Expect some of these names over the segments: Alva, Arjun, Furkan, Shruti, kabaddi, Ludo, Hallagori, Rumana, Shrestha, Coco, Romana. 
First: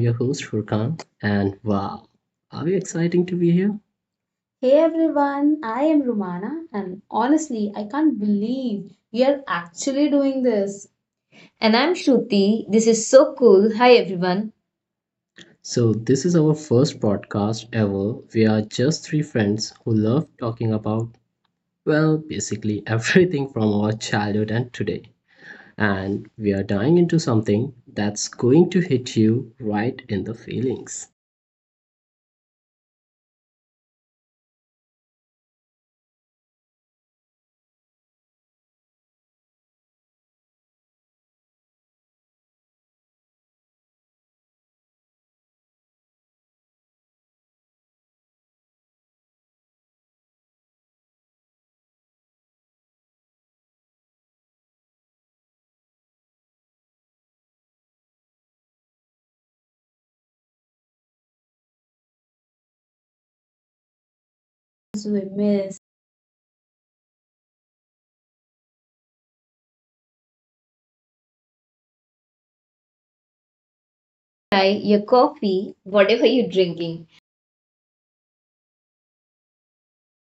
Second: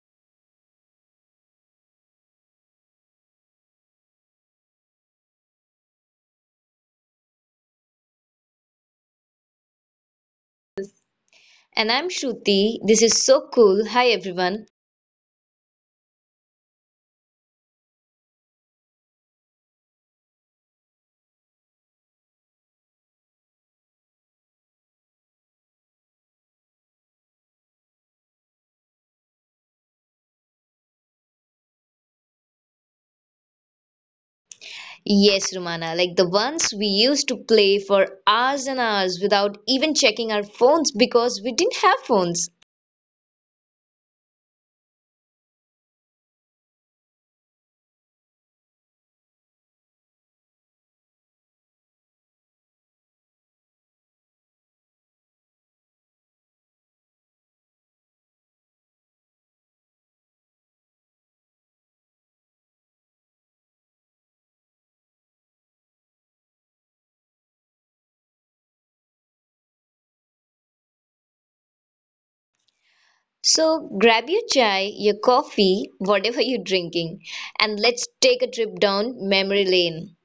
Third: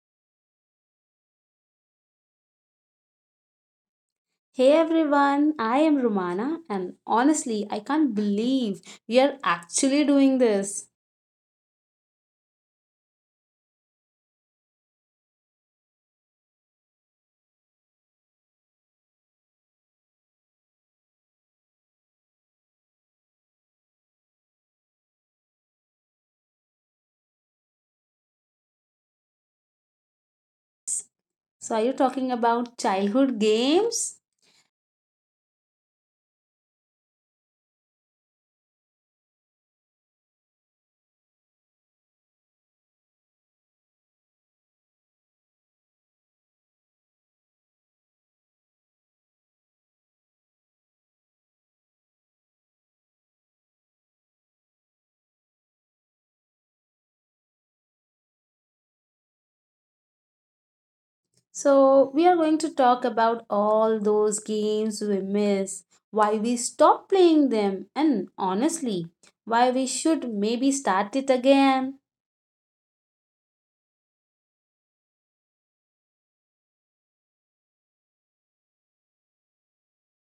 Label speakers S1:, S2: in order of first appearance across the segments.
S1: your host, Furkan, and wow, are you exciting to be here? Hey
S2: Hey everyone,
S1: everyone,
S2: I
S1: I
S2: am
S1: am
S2: Romana,
S1: Rumana,
S2: and
S1: and
S2: honestly,
S1: honestly,
S2: I
S1: I
S2: can't
S1: can't
S2: believe
S1: believe
S2: we
S1: we
S2: are
S1: are
S2: actually
S1: actually
S2: doing
S1: doing this.
S2: this.
S1: And
S3: And
S1: I'm
S3: I'm
S1: Shruti.
S3: Shruti.
S1: This
S3: This
S1: is
S3: is
S1: so
S3: so
S1: cool.
S3: cool.
S1: Hi,
S3: Hi,
S1: everyone.
S3: everyone.
S1: So, this is our first podcast ever. We are just three friends who love talking about, well, basically everything from our childhood and today and we are diving into something that's going to hit you right in the feelings.
S2: So, are you talking about childhood games?
S3: Yes, Romana, like the ones we used to play for hours and hours without even checking our phones because we didn't have phones.
S2: So, we are going to talk about all those games
S1: We
S2: we
S1: miss.
S2: miss, why we stopped playing them, and honestly, why we should maybe start it again.
S3: So grab your
S1: Try
S3: chai,
S1: your
S3: your
S1: coffee,
S3: coffee,
S1: whatever
S3: whatever
S1: you're
S3: you're
S1: drinking.
S3: drinking, and let's take a trip down memory lane.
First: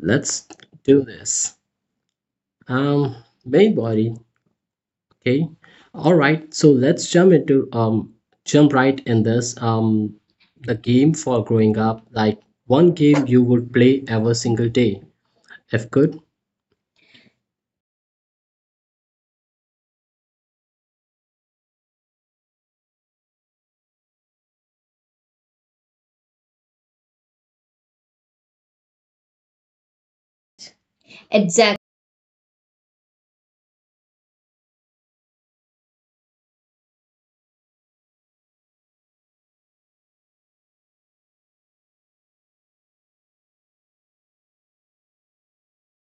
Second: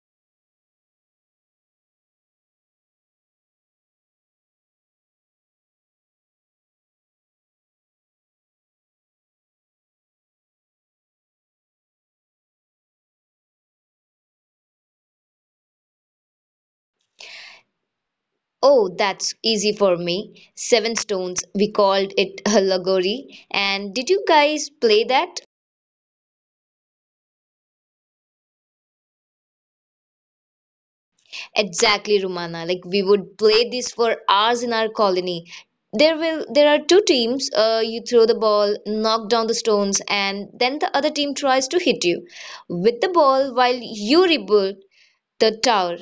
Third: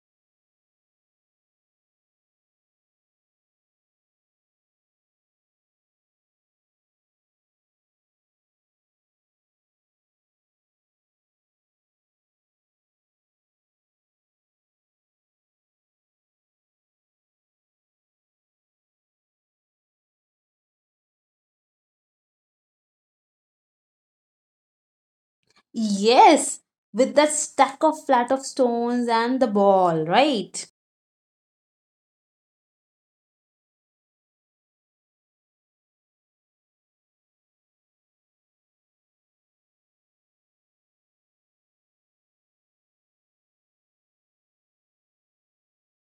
S1: Let's do this. Main body, okay. All right, so let's jump right in this the game for growing up, like one game you would play every single day if good.
S3: Oh, that's easy for me. Seven Stones, we called it Hallagori. And did you guys play that?
S2: Yes, with that stack of flat of stones and the ball, right?
S1: Exactly.
S3: Exactly, Rumana. Like we would play this for hours in our colony. There are two teams. You throw the ball, knock down the stones, and then the other team tries to hit you with the ball while you rebuild the tower.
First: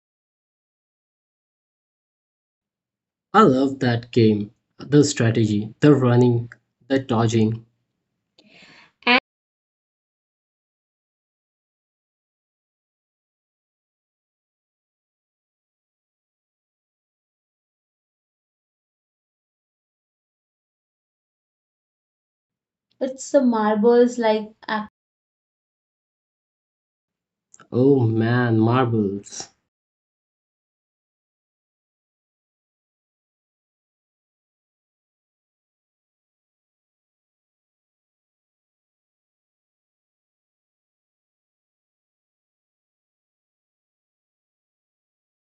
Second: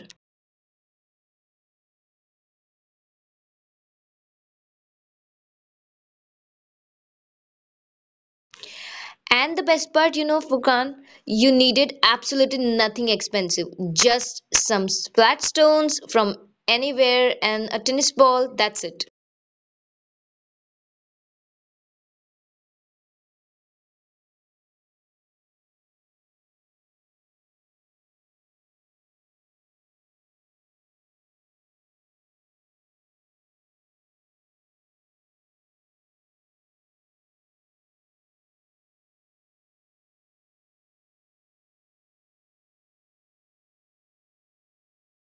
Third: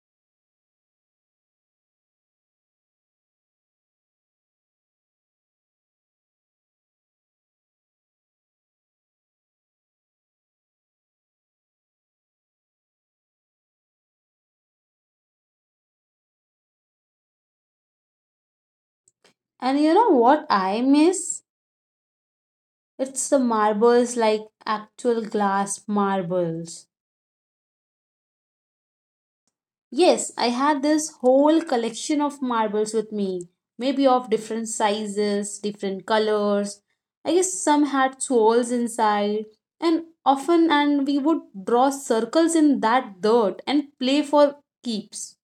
S1: I love that game. The strategy, the running, the dodging.
S3: And the best part, you know, Furkan, you needed absolutely nothing expensive. Just some flat stones from anywhere and a tennis ball. That's it.
S2: And you know what I miss?
S1: It's
S2: It's the
S1: the marbles
S2: marbles like
S1: like act.
S2: actual glass marbles.
S1: Oh man, marbles.
S2: Yes, I had this whole collection of marbles with me, maybe of different sizes, different colors. I guess some had souls inside, and often and we would draw circles in that dirt and play for keeps.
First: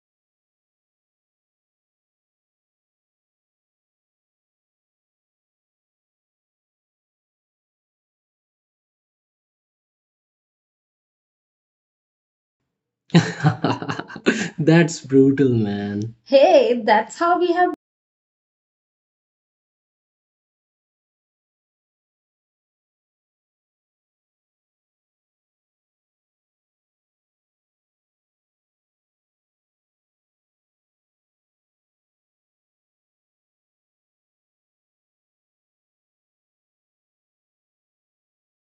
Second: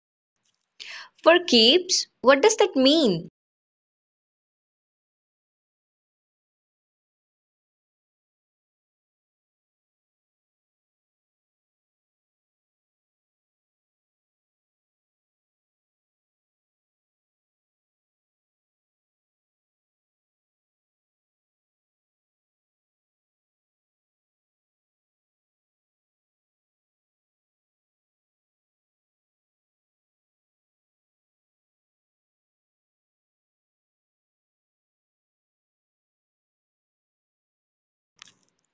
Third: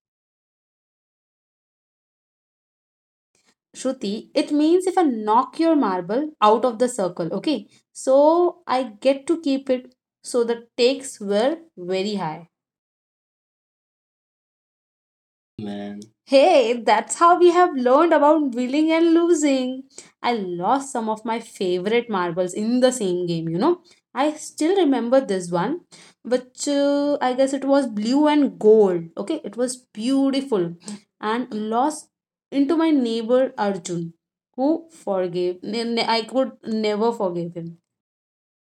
S3: For keeps, what does that mean?
S2: Shruti, it means if I knock your marble out of the circle, okay? So I get to keep it, so the stakes were very high.
S1: That's brutal,
S2: Man.
S1: man. Hey,
S2: Hey, that's
S1: that's how
S2: how
S1: we
S2: we
S1: have
S2: have learned about winning and losing. I lost some of my favorite marbles in the same game, you know. I still remember this one, which I guess it was blue and gold. Okay, it was beautiful and lost into my neighbor Arjun, who forgave. I could never forgive him.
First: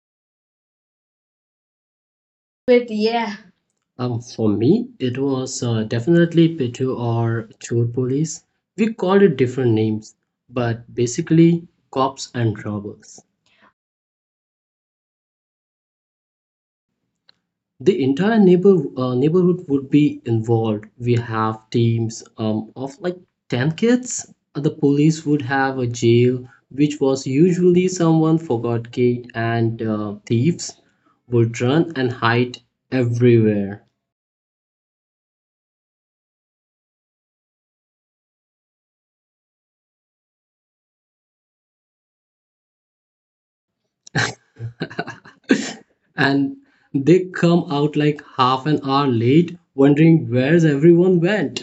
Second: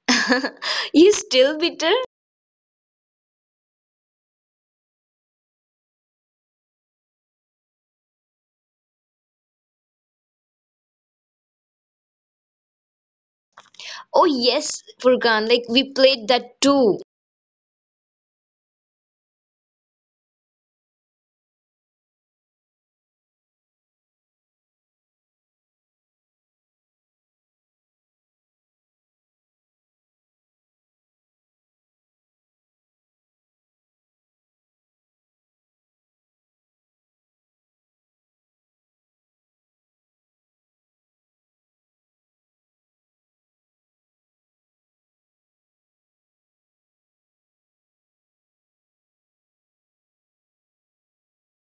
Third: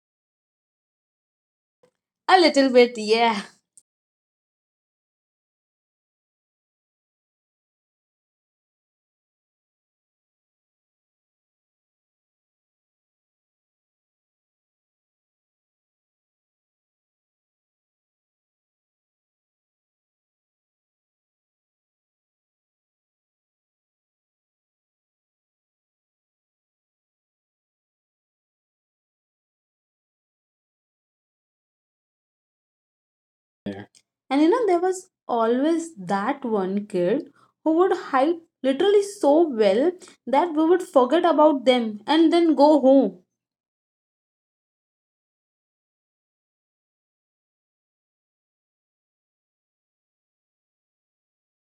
S3: You still bitter?
S2: A little
S1: it.
S2: bit,
S1: Yeah.
S2: yeah.
S1: For me, it was definitely Pitu or Chor Police. We called it different names, but basically cops and robbers.
S3: Oh yes, Furkan, like we played that too.
S1: The entire neighborhood would be involved. We have teams of like 10 kids. The police would have a jail which was usually someone forgot gate, and thieves would run and hide everywhere.
S2: There. And you know, there was always that one kid who would hide literally so well that we would forget about them and then go home.
S1: And they come out like half an hour late wondering where's everyone went.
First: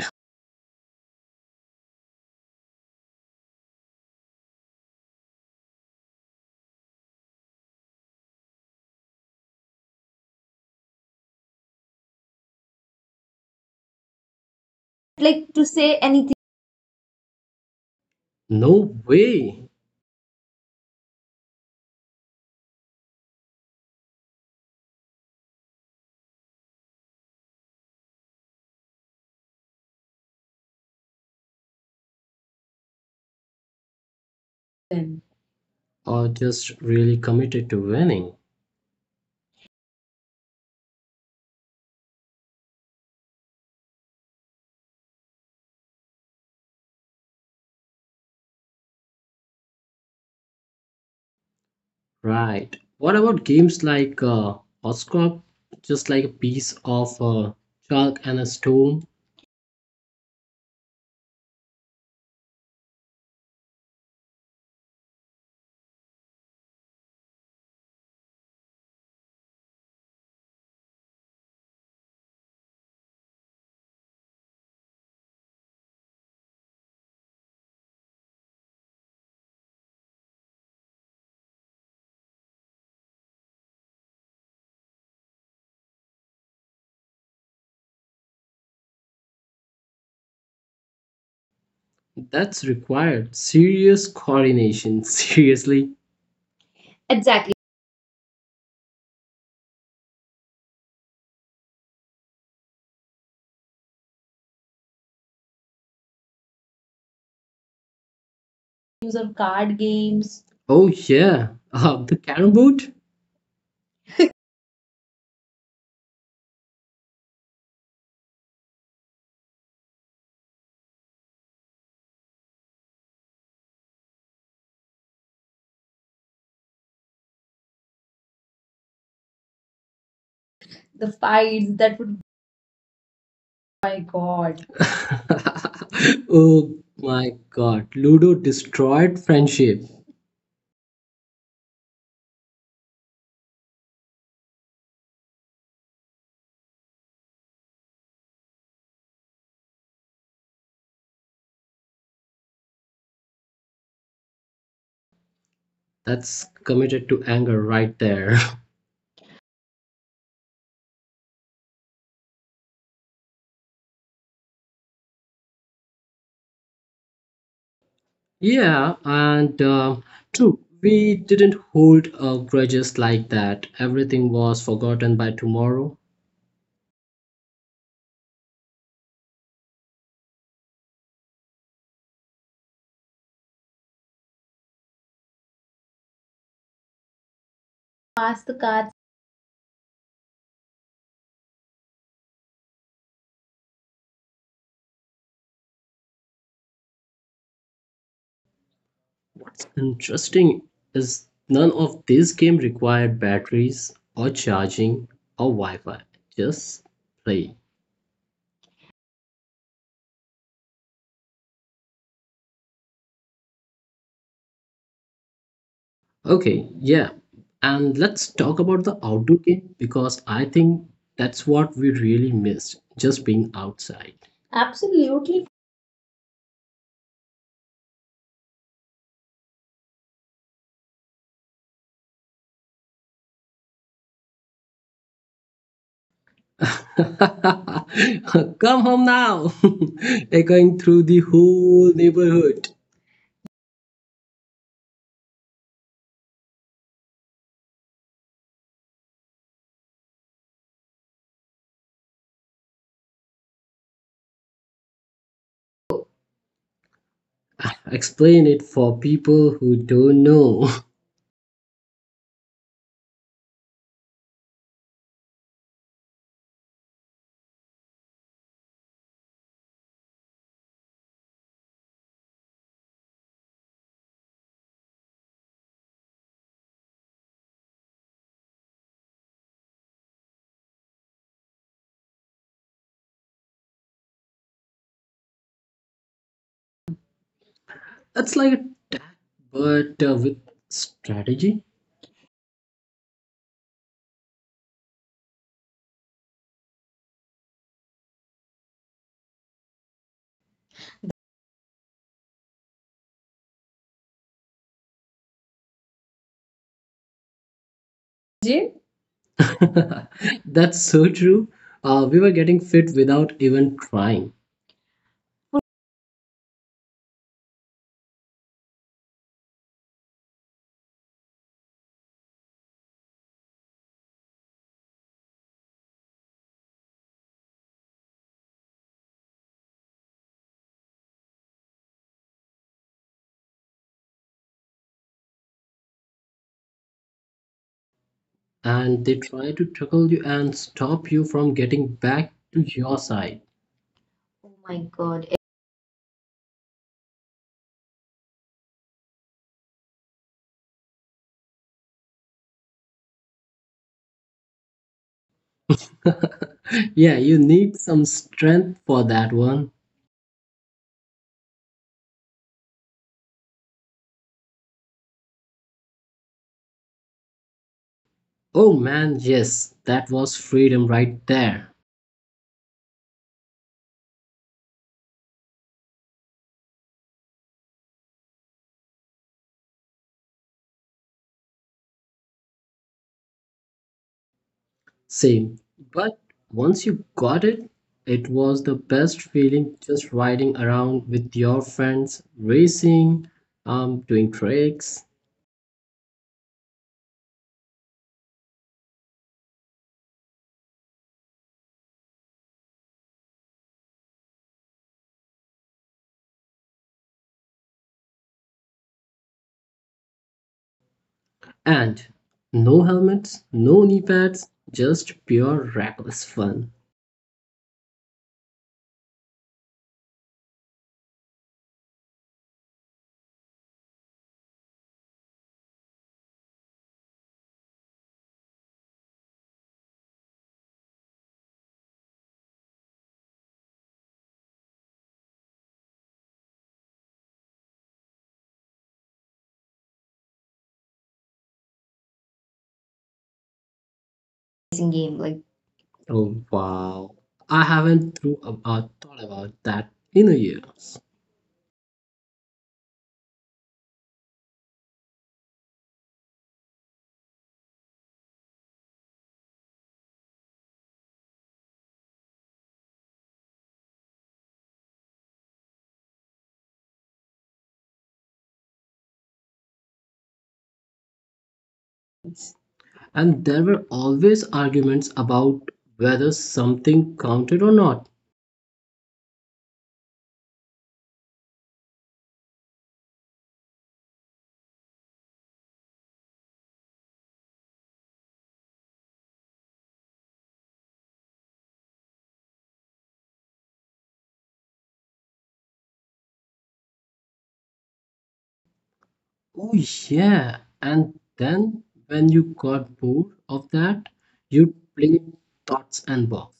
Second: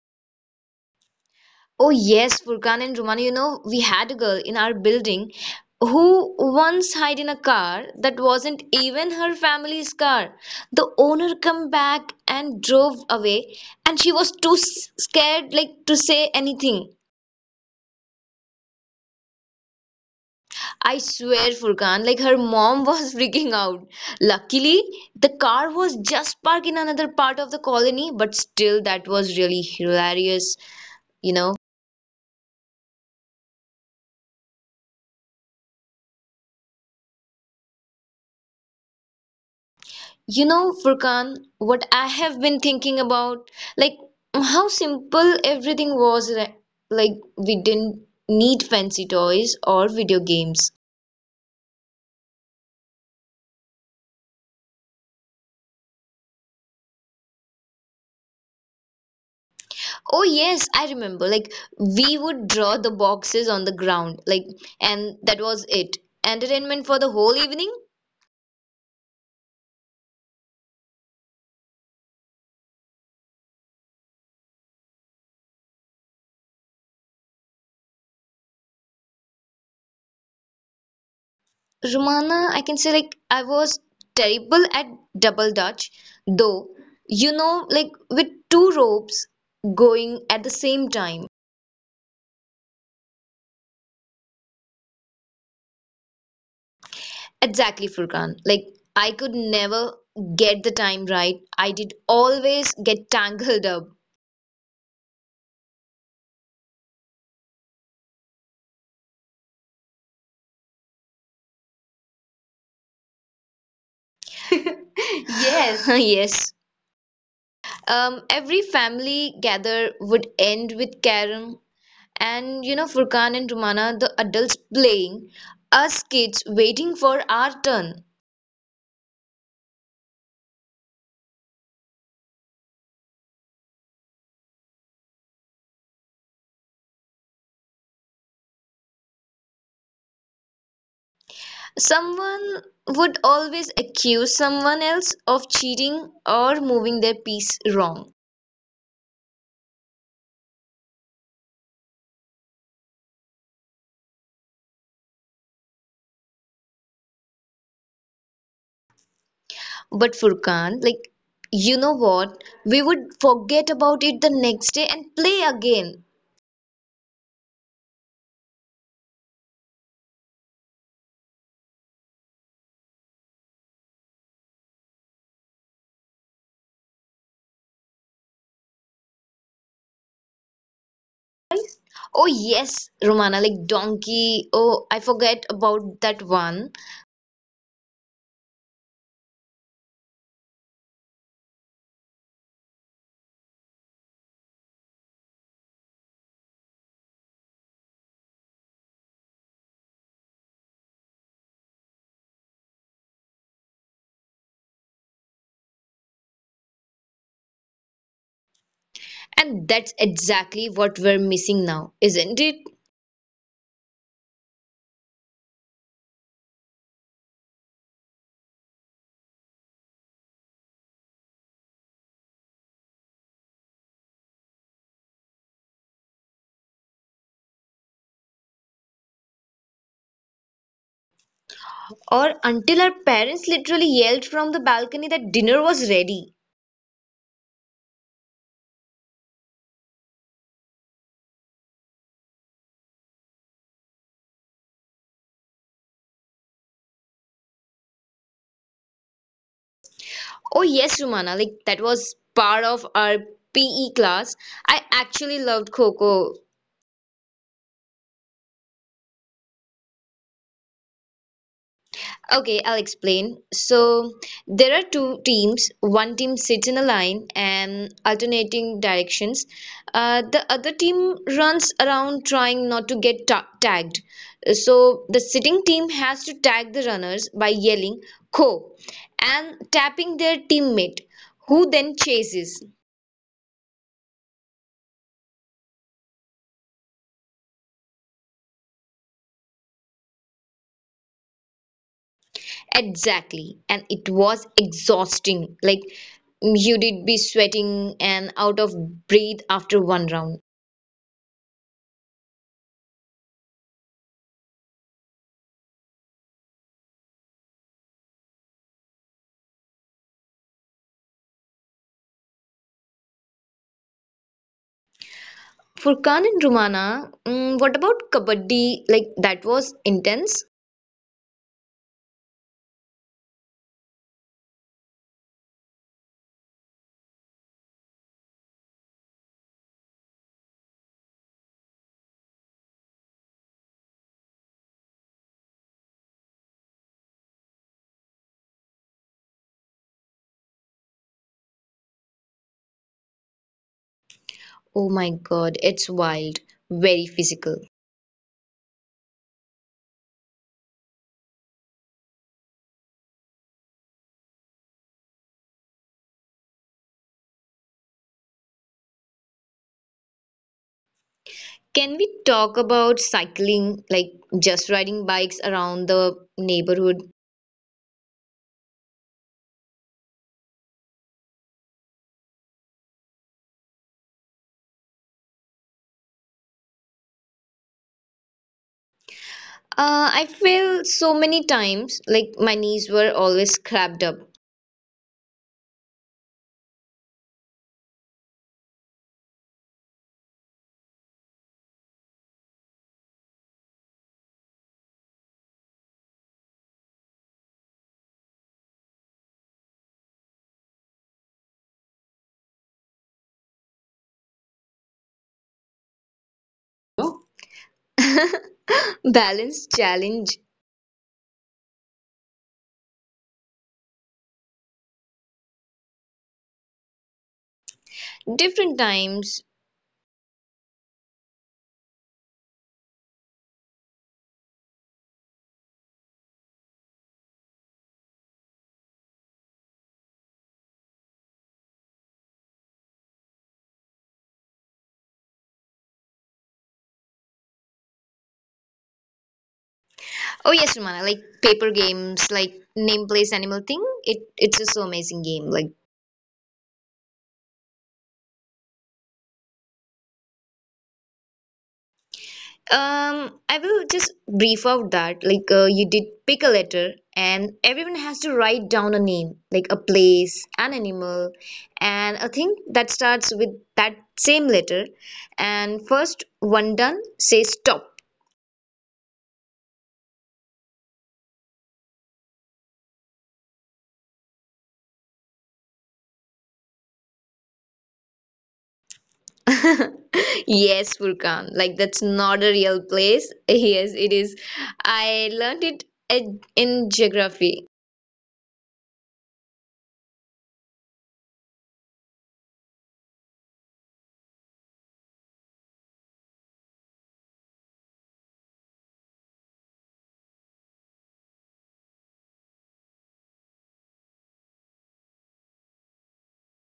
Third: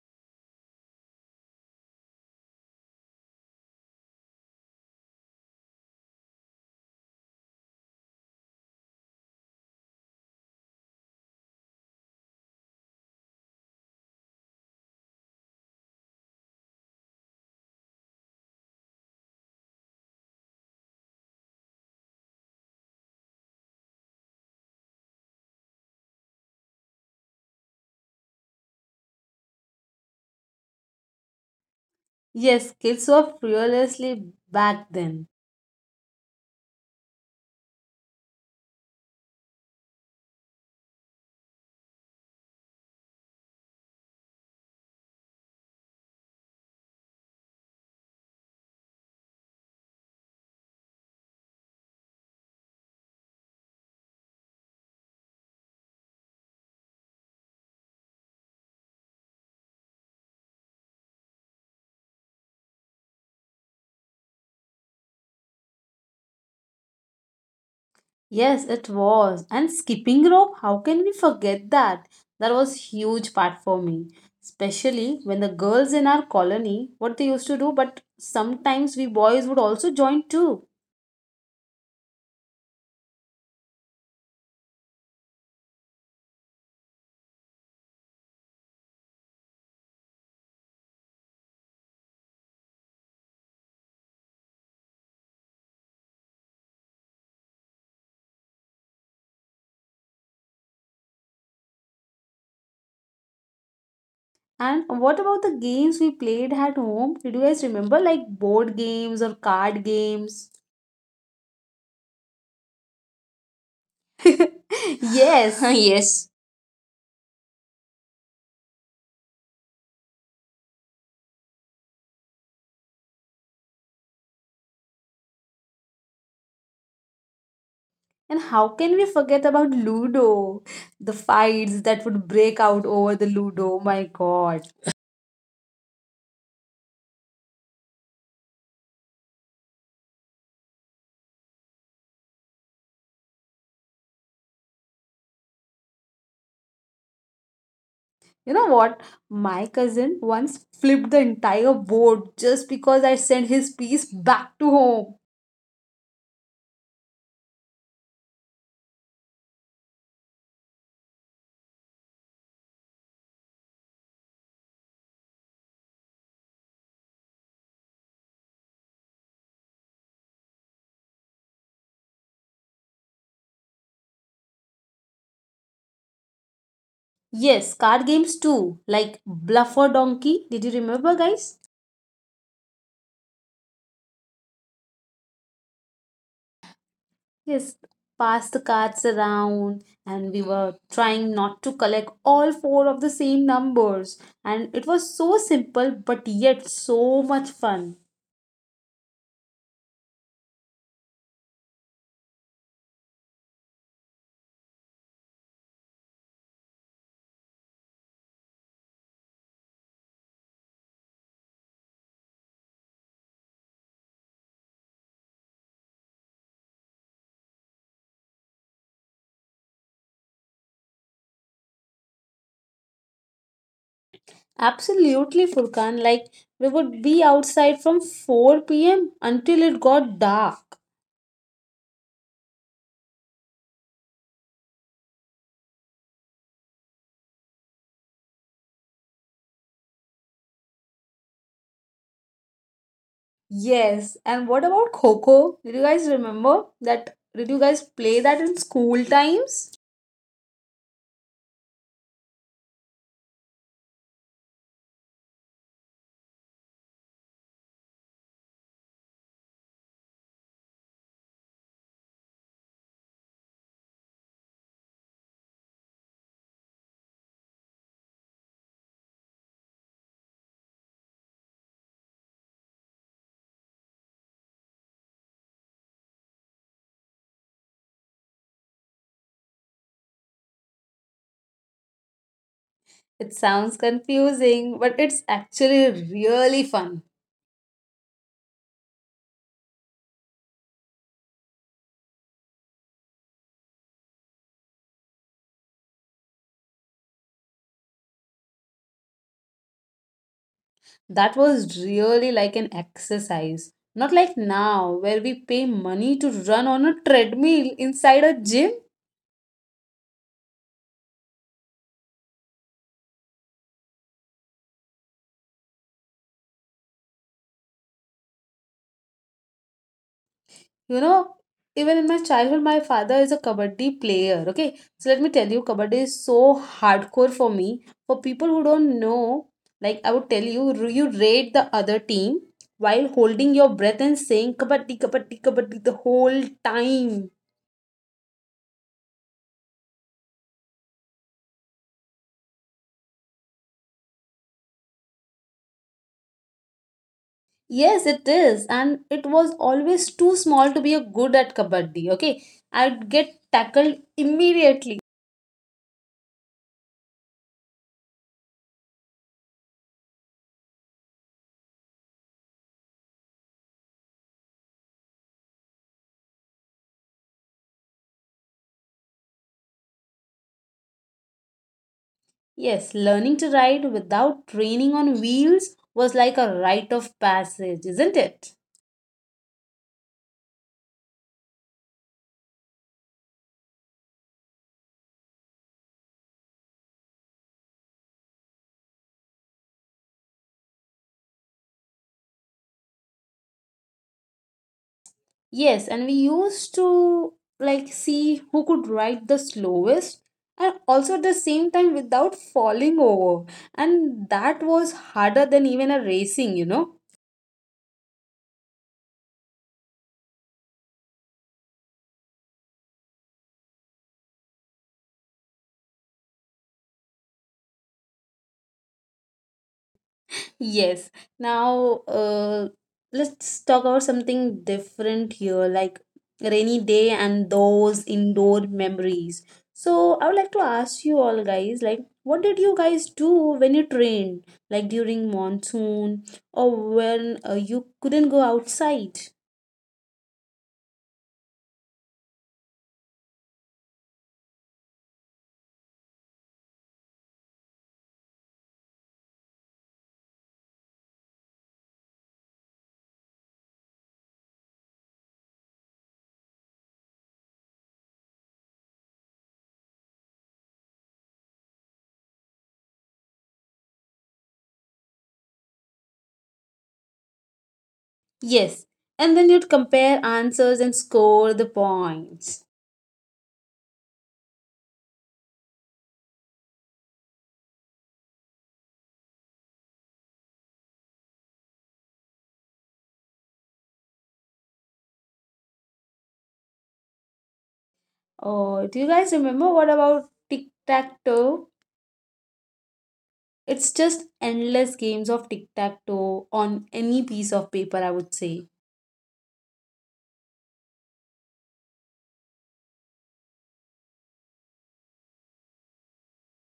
S3: Oh yes, Furkan and Rumana, you know, we had a girl in our building who once hid in a car that wasn't even her family's car. The owner come back and drove away and she was scared
S1: Like to
S3: like to
S1: say
S3: say
S1: anything.
S3: anything.
S1: No way.
S3: I swear, Furkan, like her mom was freaking out. Luckily, the car was just parked in another part of the colony, but still that was really hilarious, you know.
S2: Yes, kids were fearlessly back
S1: Then.
S2: then.
S1: Or just really committed to winning.
S3: You know, Furkan, what I have been thinking about, like how simple everything was. Like, we didn't need fancy toys or video games.
S1: Right. What about games like hopscotch? Just like a piece of chalk and a stone?
S3: Oh, yes, I remember. Like, we would draw the boxes on the ground, like, and that was it. Entertainment for the whole evening.
S2: Yes, it was. And skipping rope, how can we forget that? That was huge part for me. Especially when the girls in our colony, what they used to do, but sometimes we boys would also join too.
S3: Romana, I can say, like, I was terrible at double dutch, though, you know, like, with two ropes going at the same time.
S1: That's required serious coordination. Seriously. Exactly.
S3: Exactly, Furkan. Like I could never get the time right. I did always get tangled up.
S2: And what about the games we played at home? Did you guys remember like board
S1: Use
S2: games
S1: of
S2: or
S1: card
S2: card
S1: games,
S2: games?
S1: oh yeah. The carrom board.
S2: Yes.
S3: Yes.
S2: Yes.
S3: Yes. Every family gather would end with carom, and you know Furkan and Rumana, the adults playing, us kids waiting for our turn.
S2: And how can we forget about Ludo?
S1: The
S2: The
S1: fights
S2: fights
S1: that
S2: that
S1: would.
S2: would break out over the Ludo.
S1: My
S2: My
S1: God.
S2: God.
S1: Oh my God. Ludo destroyed friendship.
S3: Someone would always accuse someone else of cheating or moving their piece wrong.
S2: You know what? My cousin once flipped the entire board just because I sent his piece back to home.
S1: That's committed to anger right there.
S3: But Furkan, like, you know what? We would forget about it the next day and play again.
S1: Yeah, and true, we didn't hold grudges like that. Everything was forgotten by tomorrow.
S2: Yes, card games too, like Bluff or Donkey. Did you remember, guys?
S3: Oh, yes, Romana, like donkey. Oh, I forget about that one.
S2: Yes,
S1: Pass
S2: pass
S1: the
S2: the
S1: cards.
S2: cards around, and we were trying not to collect all four of the same numbers. And it was so simple, but yet so much fun.
S1: Interesting is none of this game required batteries or charging or Wi-Fi. Just play.
S3: And that's exactly what we're missing now, isn't it?
S1: Okay, yeah. And let's talk about the outdoor game, because I think that's what we really missed, just being outside. Absolutely.
S2: Absolutely, Furkan. Like, we would be outside from 4 p.m. until it got dark.
S3: Or until our parents literally yelled from the balcony that dinner was ready.
S1: Come home now. Echoing through the whole neighborhood.
S2: Yes, and what about Coco? Did you guys remember that? Did you guys play that in school times?
S3: Oh, yes, Romana, like that was part of our PE class. I actually loved Coco.
S1: Explain it for people who don't know.
S3: Okay, I'll explain. So there are two teams. One team sits in a line and alternating directions. The other team runs around trying not to tagged. So the sitting team has to tag the runners by yelling "Ko" and tapping their teammate, who then chases.
S2: It sounds confusing, but it's actually really fun.
S1: It's like a tag, but with strategy.
S3: Exactly, and it was exhausting. Like you did be sweating and out of breath after one round.
S2: That was really like an exercise. Not like now, where we pay money to run on a treadmill inside a gym.
S1: Jay? That's so true. We were getting fit without even trying,
S3: Furkan and Rumana, what about kabaddi? Like that was intense.
S2: You know, even in my childhood, my father is a kabaddi player. Okay, so let me tell you, kabaddi is so hardcore for me. For people who don't know, like I would tell you, you raid the other team while holding your breath and saying kabaddi, kabaddi, kabaddi the whole time.
S1: and they try to tackle you and stop you from getting back to your side. Oh my
S3: Oh my
S1: god.
S3: god, it's wild, very physical.
S2: Yes, it is. And it was always too small to be a good at kabaddi. Okay. I'd get tackled immediately.
S1: Yeah, you need some strength for that one.
S3: Can we talk about cycling, like just riding bikes around the neighborhood?
S1: Oh man, yes, that was freedom right there.
S2: Yes, learning to ride without training on wheels was like a rite of passage, isn't it?
S3: I fell so many times, like my knees were always cramped up.
S1: Same. But once you got it, it was the best feeling just riding around with your friends, racing, doing tricks,
S2: Yes, and we used to like see who could ride the slowest and also at the same time without falling over. And that was harder than even a racing, you know.
S3: Oh. Balance challenge,
S1: and no helmets, no knee pads, just pure reckless fun.
S3: different times.
S2: Yes. Now, let's talk about something different here, like rainy day and those indoor memories. So, I would like to ask you all guys, like, what did you guys do when it rained, like during monsoon or when you couldn't go outside?
S3: Oh yes, Romana, like paper games, like name place animal thing. It's just so
S1: Racing
S3: amazing
S1: game,
S3: game.
S1: like.
S3: Like
S1: Oh wow. I haven't thought about that in a year.
S3: I will just brief out that like you did pick a letter, and everyone has to write down a name, like a place, an animal, and a thing that starts with that same letter. And first one done, say stop.
S2: Yes. And then you'd compare answers and score the points.
S1: And there were always arguments about whether something counted or not.
S3: Yes, Furkan. Like that's not a real place. Yes, it is. I learned it in geography.
S2: Oh, do you guys remember what about tic tac toe? It's just endless games of tic tac toe on any piece of paper, I would say.
S1: Oh, yeah. And then when you got bored of that, you played dots and Box.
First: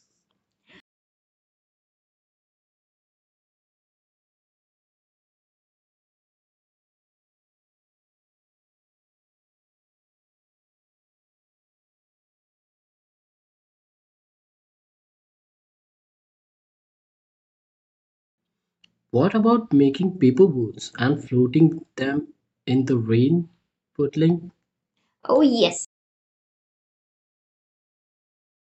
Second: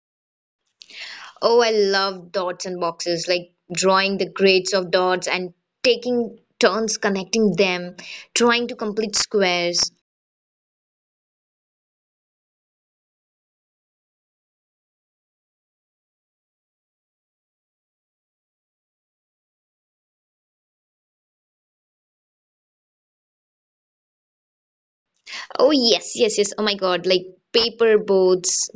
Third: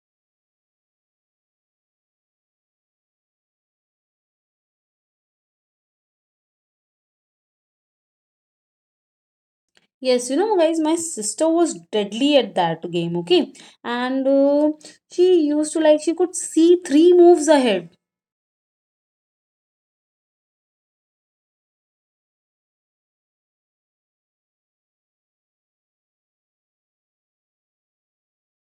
S3: Oh, I love dots and boxes, like drawing the grades of dots and taking turns connecting them, trying to complete squares.
S2: Yes, you know, guys, my sister was deadly at that game, okay? And she used to like, she could see three moves ahead.
S1: What about making paper balls and floating them in the rain, puddling. Oh,
S3: Oh,
S1: yes.
S3: yes, yes, yes. Oh my God, like paper boats.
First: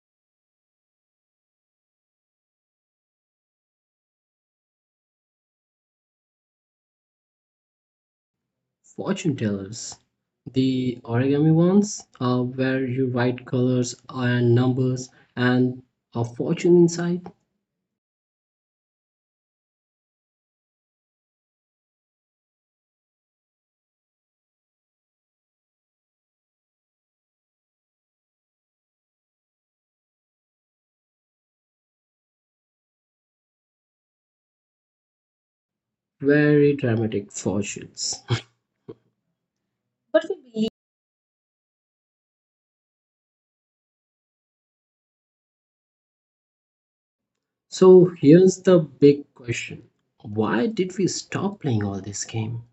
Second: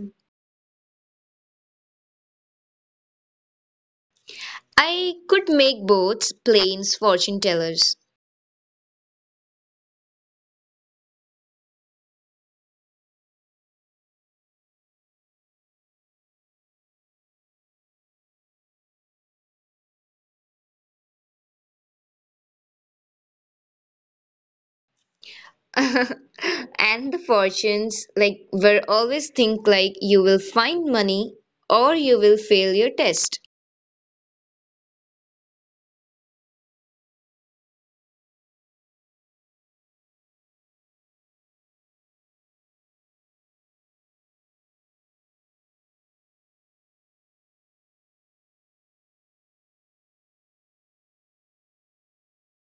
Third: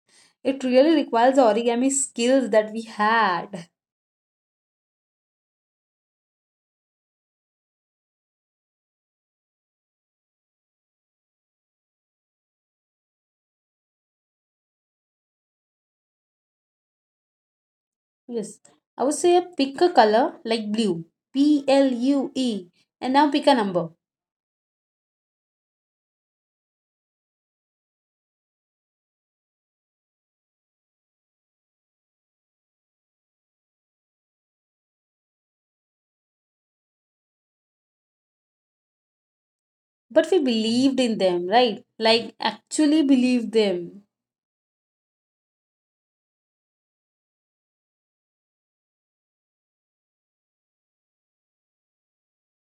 S2: It really requires the origami skills that we had.
S3: I could make boats, planes, fortune tellers.
S1: Fortune tellers? The origami ones, where you write colors and numbers and a fortune inside.
S2: Yes, I would say pick a color like blue, B L U E, and now pick a number.
S3: And the fortunes, like, were always think like you will find money or you will fail your test.
S1: Very dramatic fortunes. But
S2: But
S1: we
S2: we
S1: believe.
S2: believed in them, right? Like, actually believed them.
S1: So here's the big question. Why did we stop playing all this game?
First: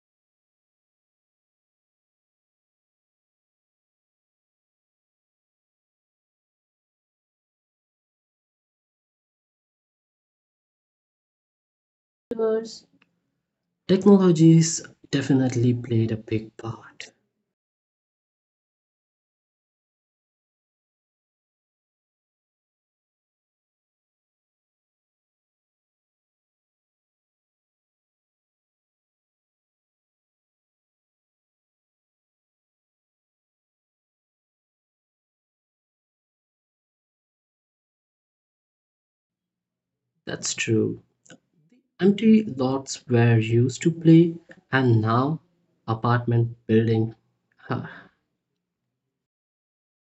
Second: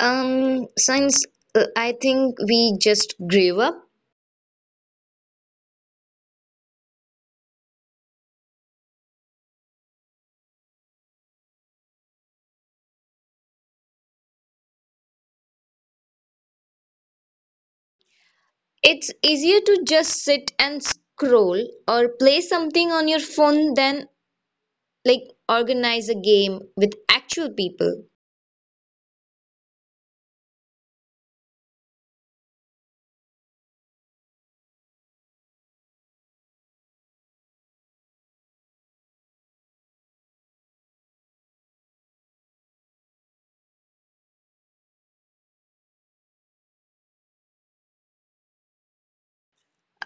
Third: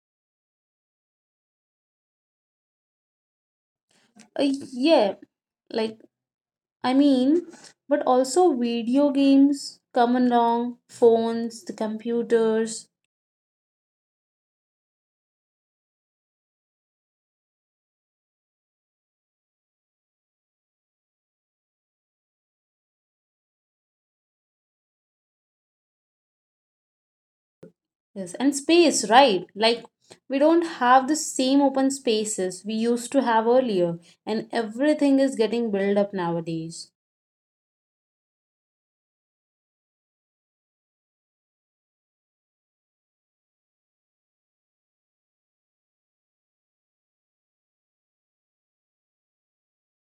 S3: Since I think we just grew up.
S2: Uh, yeah, like I mean, but also video games come along, phones, the
S1: Because
S2: computers,
S1: technologies definitely played a big part.
S3: It's easier to just sit and scroll or play something on your phone than like organize a game with actual people.
S2: yes, and space, right? Like we don't have the same open spaces we used to have earlier, and everything is getting built up nowadays.
S1: That's true. Empty lots were used to play, and now apartment building. Huh.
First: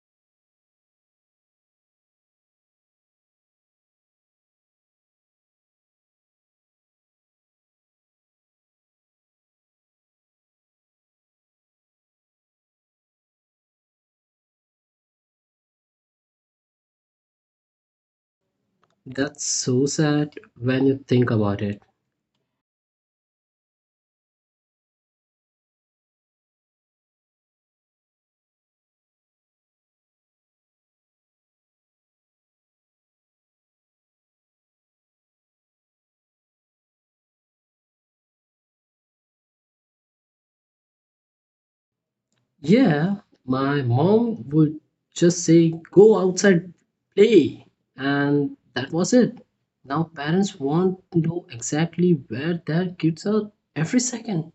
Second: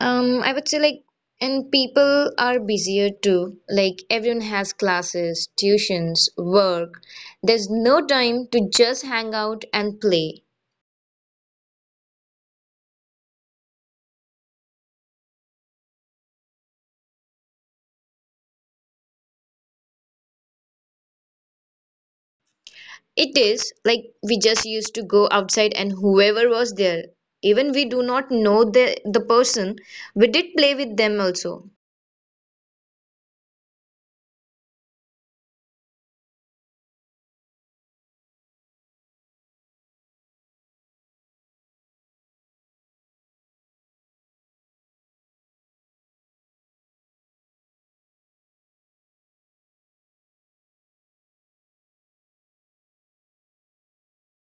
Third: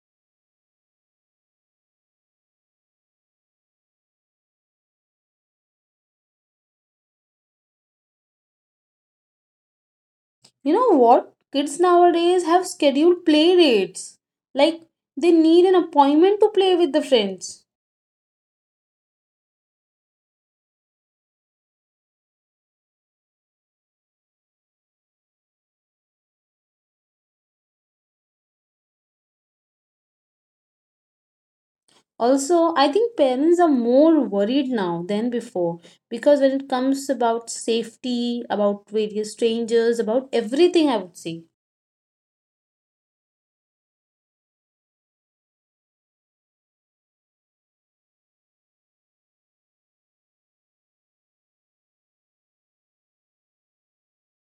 S3: I would say like, and people are busier too. Like everyone has classes, tuitions, work. There's no time to just hang out and play.
S2: You know what? Kids nowadays have scheduled play dates. Like they need an appointment to play with the friends.
S1: That's so sad when you think about it.
S3: It is like we just used to go outside and whoever was there, even we do not know the person, we did play with them also.
S2: Also, I think parents are more worried now than before because when it comes about safety, about various strangers, about everything, I would say
S1: Yeah, my mom would just say, go outside, play, and that was it. Now parents want to know exactly where their kids are every second.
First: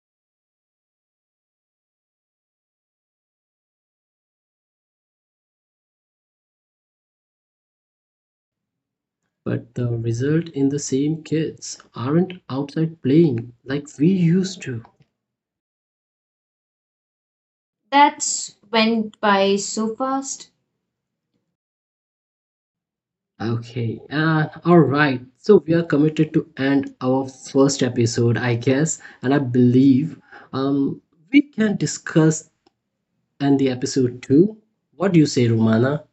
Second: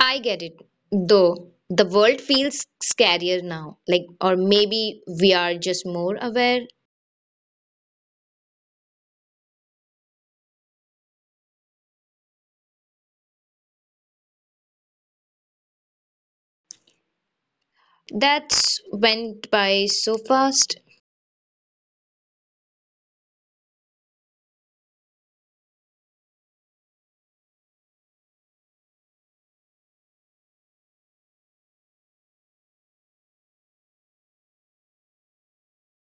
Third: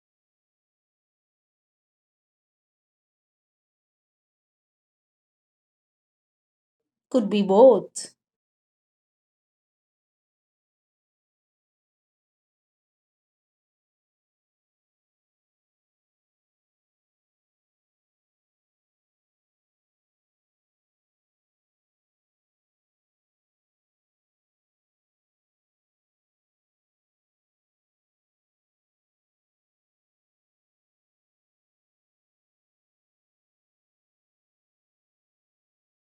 S3: I get it, though the world feels scarier now. Like, or maybe we are just more aware.
S2: could be both.
S1: But the result in the same kids aren't outside playing like we used to. That's
S3: That's
S1: went
S3: went
S1: by
S3: by
S1: so
S3: so
S1: fast.
S3: fast.
S1: Okay, all right. So we are committed to end our first episode, I guess, and I believe um, we can discuss and the episode 2. What do you say, Romana?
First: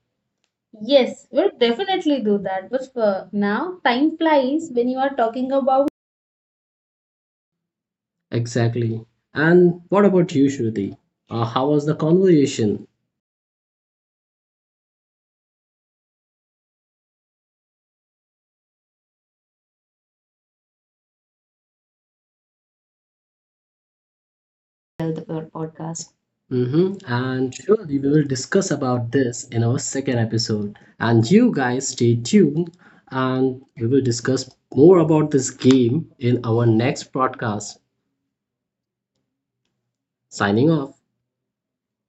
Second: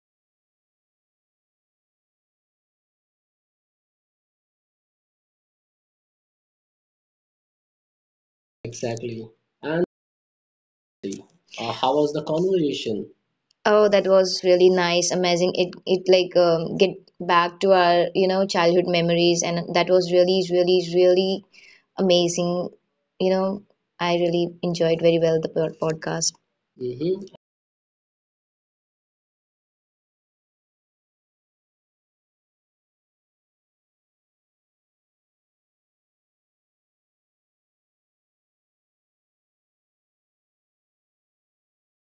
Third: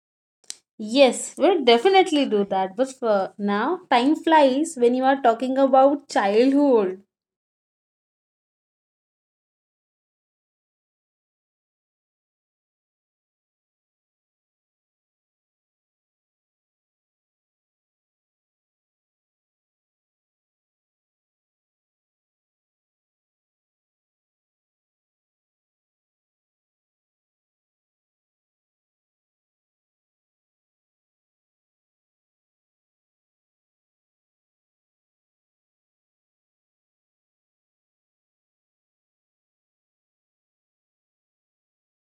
S1: Yes,
S2: Yes,
S1: we'll
S2: we'll
S1: definitely
S2: definitely
S1: do
S2: do
S1: that.
S2: that. But
S1: But for
S2: for
S1: now,
S2: now, time
S1: time flies
S2: flies
S1: when
S2: when
S1: you
S2: you
S1: are
S2: are
S1: talking
S2: talking
S1: about.
S2: about childhood.
S1: Exactly.
S3: Exactly.
S1: And
S3: And
S1: what about you, Shruti? How was
S3: how
S1: the
S3: was the
S1: conversation?
S3: conversation? Oh, that was really nice, amazing. It like get back to our you know childhood memories, and that was really, really, really amazing. You know, I really enjoyed
S1: Well,
S3: very
S1: the
S3: well
S1: our
S3: the
S1: podcast.
S3: podcast.
S1: Mm-hmm.
S3: Mm-hmm.
S1: And surely we will discuss about this in our second episode. And you guys stay tuned and we will discuss more about this game in our next podcast. Signing off.